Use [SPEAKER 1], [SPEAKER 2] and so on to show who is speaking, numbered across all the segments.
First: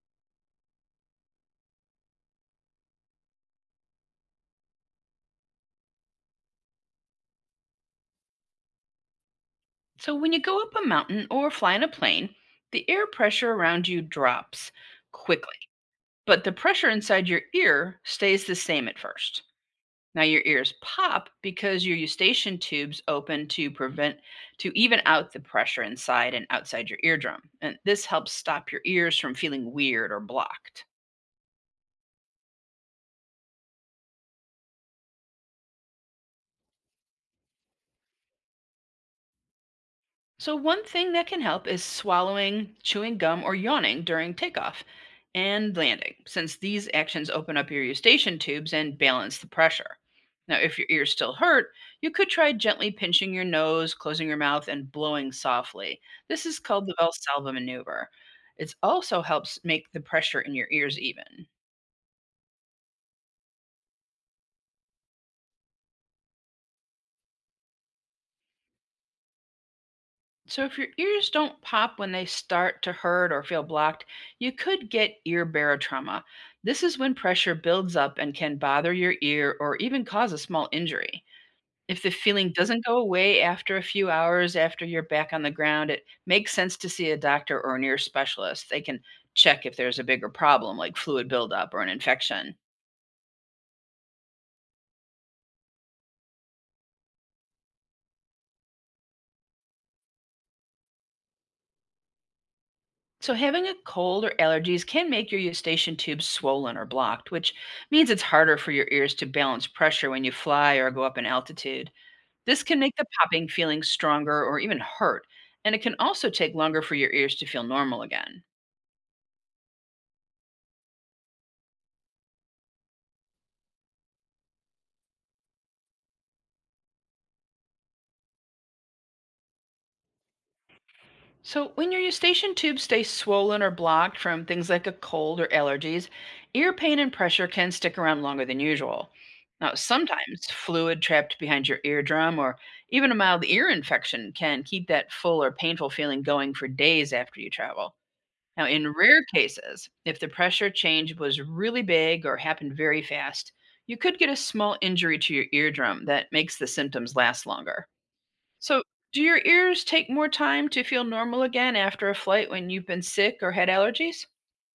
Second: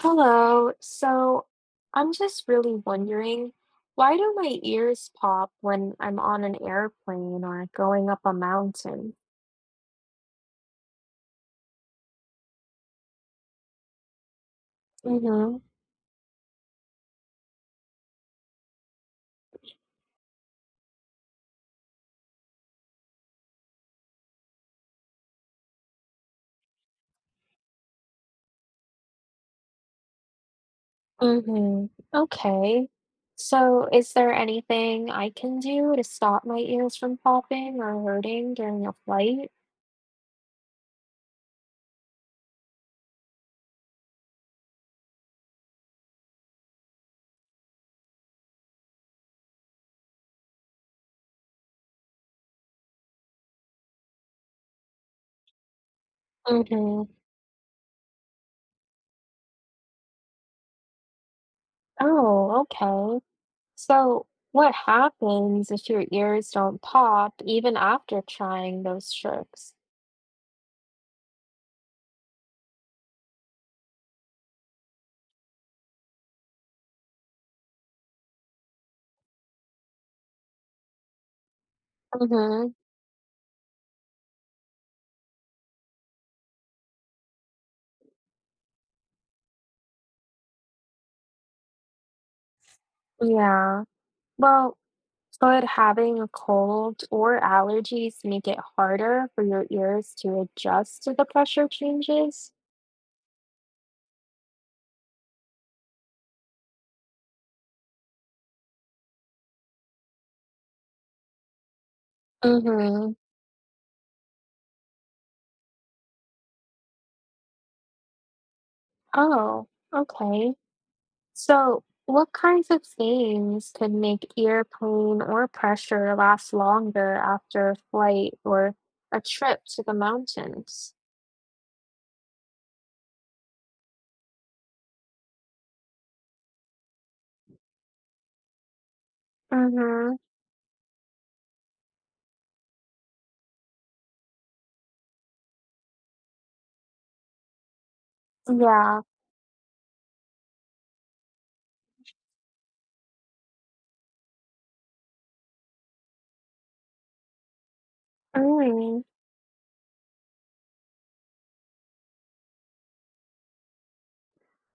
[SPEAKER 1] Hello. So I'm just really wondering, why do my ears pop when I'm on an airplane or going up a mountain?
[SPEAKER 2] So, when you go up a mountain or fly in a plane, the air pressure around you drops
[SPEAKER 1] Mm-hmm.
[SPEAKER 2] quickly, but the pressure inside your ear stays the same at first. Now, your ears pop because your eustachian tubes open to even out the pressure inside and outside your eardrum. And this helps stop your ears from feeling weird or blocked.
[SPEAKER 1] Mm-hmm. Okay. So is there anything I can do to stop my ears from popping or hurting during a flight?
[SPEAKER 2] So, one thing that can help is swallowing, chewing gum, or yawning during takeoff and landing, since these actions open up your eustachian tubes and balance the pressure. Now, if your ears still hurt, you could try gently pinching your nose, closing your mouth, and blowing softly. This is called the
[SPEAKER 1] Mm-hmm.
[SPEAKER 2] Valsalva maneuver. It also helps make the pressure in your ears even.
[SPEAKER 1] Oh, okay. So what happens if your ears don't pop even after trying those tricks?
[SPEAKER 2] So, if your ears don't pop when they start to hurt or feel blocked, you could get ear barotrauma. This is when pressure builds up and can bother your ear or even cause a small injury. If the feeling
[SPEAKER 1] Mm-hmm.
[SPEAKER 2] doesn't go away after a few hours after you're back on the ground, it makes sense to see a doctor or an ear specialist. They can check if there's a bigger problem like fluid buildup or an infection.
[SPEAKER 1] Yeah. Well, could having a cold or allergies make it harder for your ears to adjust to the pressure changes?
[SPEAKER 2] So, having a cold or allergies can make your eustachian tubes swollen or blocked, which means it's harder for your ears to balance pressure when you fly or go up in altitude. This can make the
[SPEAKER 1] Mm-hmm.
[SPEAKER 2] popping feeling stronger or even hurt, and it can also take longer for your ears to feel normal again.
[SPEAKER 1] Oh, okay. So, what kinds of things could make ear pain or pressure last longer after a flight or a trip to the mountains?
[SPEAKER 2] So, when your eustachian tube stays swollen or blocked from things like a cold or allergies, ear pain and pressure can stick around longer than usual. Now,
[SPEAKER 1] Mm-hmm.
[SPEAKER 2] sometimes fluid trapped behind your eardrum or even a mild ear infection can keep that full or painful feeling going for days after you travel. Now, in
[SPEAKER 1] Yeah.
[SPEAKER 2] rare cases, if the pressure change was really big or happened very fast, you could get a small injury to your eardrum that makes the symptoms last longer. So,
[SPEAKER 1] Mm.
[SPEAKER 2] do your ears take more time to feel normal again after a flight when you've been sick or had allergies?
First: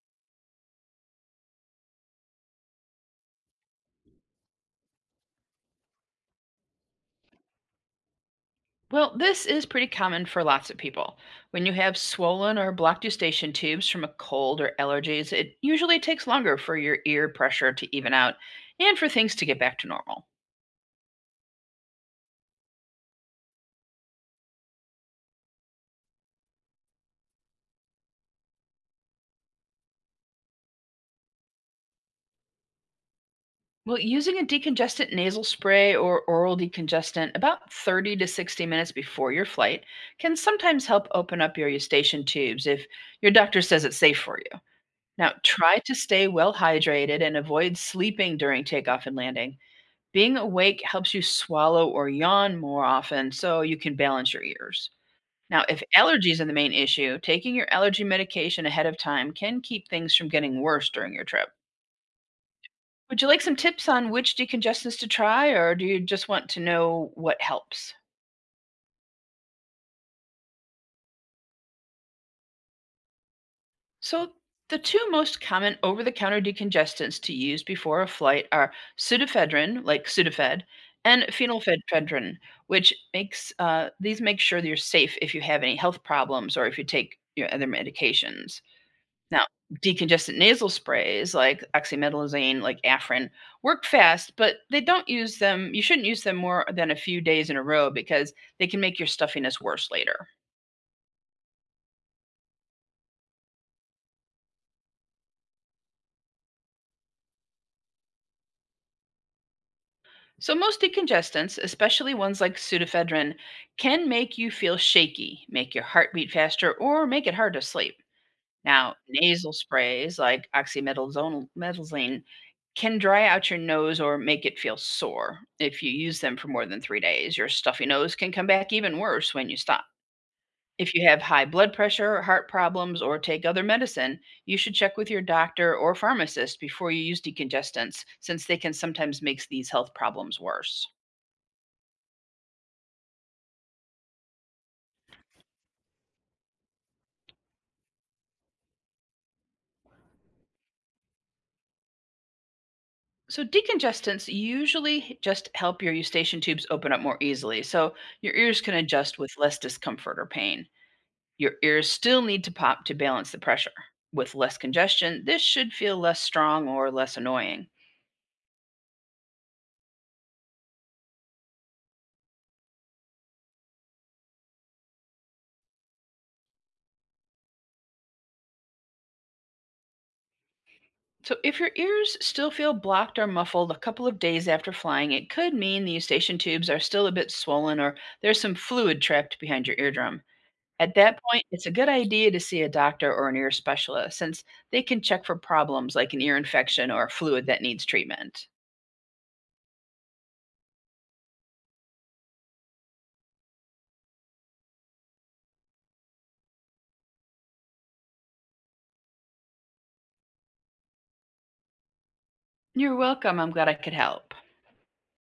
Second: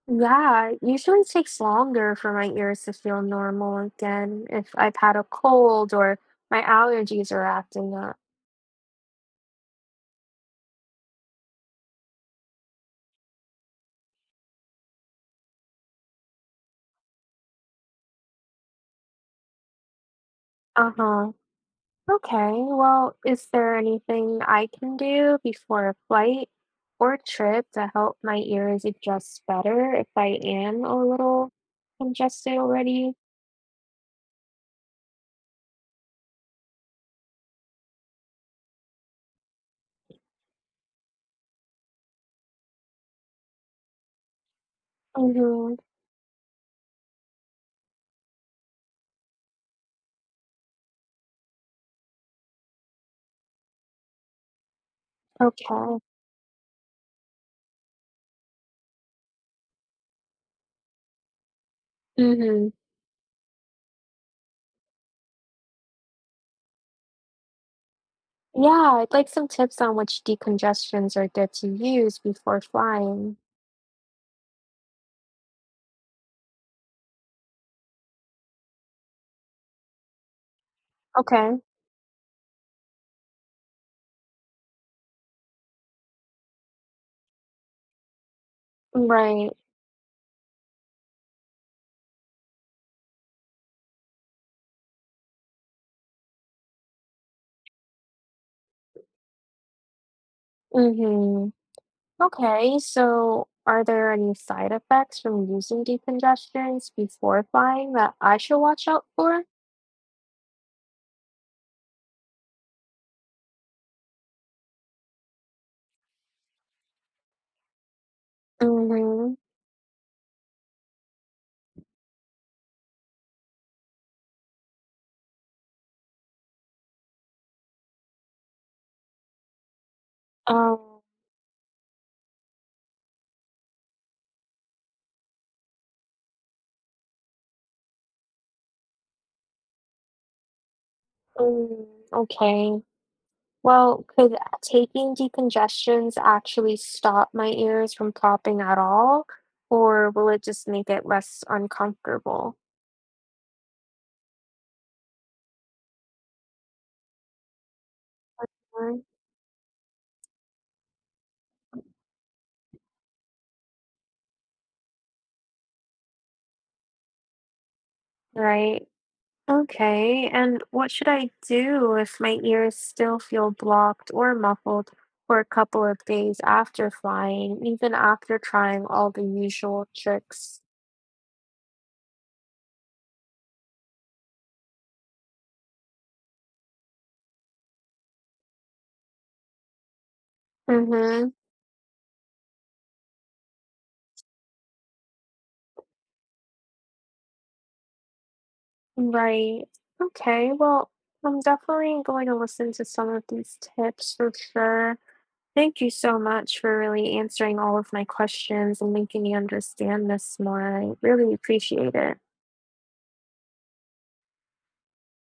[SPEAKER 1] Yeah, it usually takes longer for my ears to feel normal again if I've had a cold or my allergies are acting up.
[SPEAKER 2] Well, this is pretty common for lots of people. When you have swollen or blocked eustachian tubes from a cold or allergies, it usually takes longer for your ear pressure to even out and for things to get back to normal.
[SPEAKER 1] Uh-huh. Okay, well, is there anything I can do before a flight or trip to help my ears adjust better if I am a little congested already?
[SPEAKER 2] Well, using a decongestant nasal spray or oral decongestant about 30 to 60 minutes before your flight can sometimes help open up your eustachian tubes if your doctor says it's safe for. Now,
[SPEAKER 1] Mm-hmm.
[SPEAKER 2] try to stay well hydrated and avoid sleeping during takeoff and landing. Being awake helps you swallow or yawn more often so you can balance your ears. Now, if
[SPEAKER 1] Okay.
[SPEAKER 2] allergies are the main issue, taking your allergy medication ahead of time can keep things from getting worse during your trip.
[SPEAKER 1] Mm-hmm.
[SPEAKER 2] Would you like some tips on which decongestants to try, or do you just want to know what helps?
[SPEAKER 1] Yeah, I'd like some tips on which decongestions are good to use before flying.
[SPEAKER 2] So, the two most common over the counter decongestants to use before a flight are pseudoephedrine, like Sudafed, and
[SPEAKER 1] Okay.
[SPEAKER 2] phenylphedrine, which makes these make sure that you're safe if you have any health problems or if you take your other medications. Now,
[SPEAKER 1] Right.
[SPEAKER 2] decongestant nasal sprays like oxymetazoline, like Afrin, work fast, but they don't use them. you shouldn't use them more than a few days in a row because they can make your stuffiness worse later.
[SPEAKER 1] Mhm. Okay, so are there any side effects from using decongestants before flying that I should watch out for?
[SPEAKER 2] So, most decongestants, especially ones like pseudoephedrine, can make you feel shaky, make your heart beat faster, or make it hard to sleep. Now,
[SPEAKER 1] Mm-hmm.
[SPEAKER 2] nasal sprays like oxymetazoline can dry out your nose or make it feel sore. If you use them for more than 3 days, your stuffy nose can come back even worse when you stop. If
[SPEAKER 1] Um,
[SPEAKER 2] you have high blood pressure, heart problems, or take other medicine, you should check with your doctor or pharmacist before you use decongestants, since they can sometimes make these health problems worse.
[SPEAKER 1] mm, okay. Well, could taking decongestions actually stop my ears from popping at all, or will it just make it less uncomfortable?
[SPEAKER 2] So decongestants usually just help your eustachian tubes open up more easily, so your ears can
[SPEAKER 1] Mm.
[SPEAKER 2] adjust with less discomfort or pain. Your ears still need to pop to balance the pressure. With less congestion, this should feel less strong or less annoying.
[SPEAKER 1] Right? Okay, and what should I do if my ears still feel blocked or muffled for a couple of days after flying, even after trying all the usual tricks?
[SPEAKER 2] So if your ears still feel blocked or muffled a couple of days after flying, it could mean the eustachian tubes are still a bit swollen or there's some fluid trapped behind your eardrum. At that
[SPEAKER 1] Mm-hmm.
[SPEAKER 2] point, it's a good idea to see a doctor or an ear specialist since they can check for problems like an ear infection or a fluid that needs treatment.
[SPEAKER 1] Right. Okay, well, I'm definitely going to listen to some of these tips for sure. Thank you so much for really answering all of my questions and making me understand this more. I really appreciate it.
[SPEAKER 2] You're welcome. I'm glad I could help.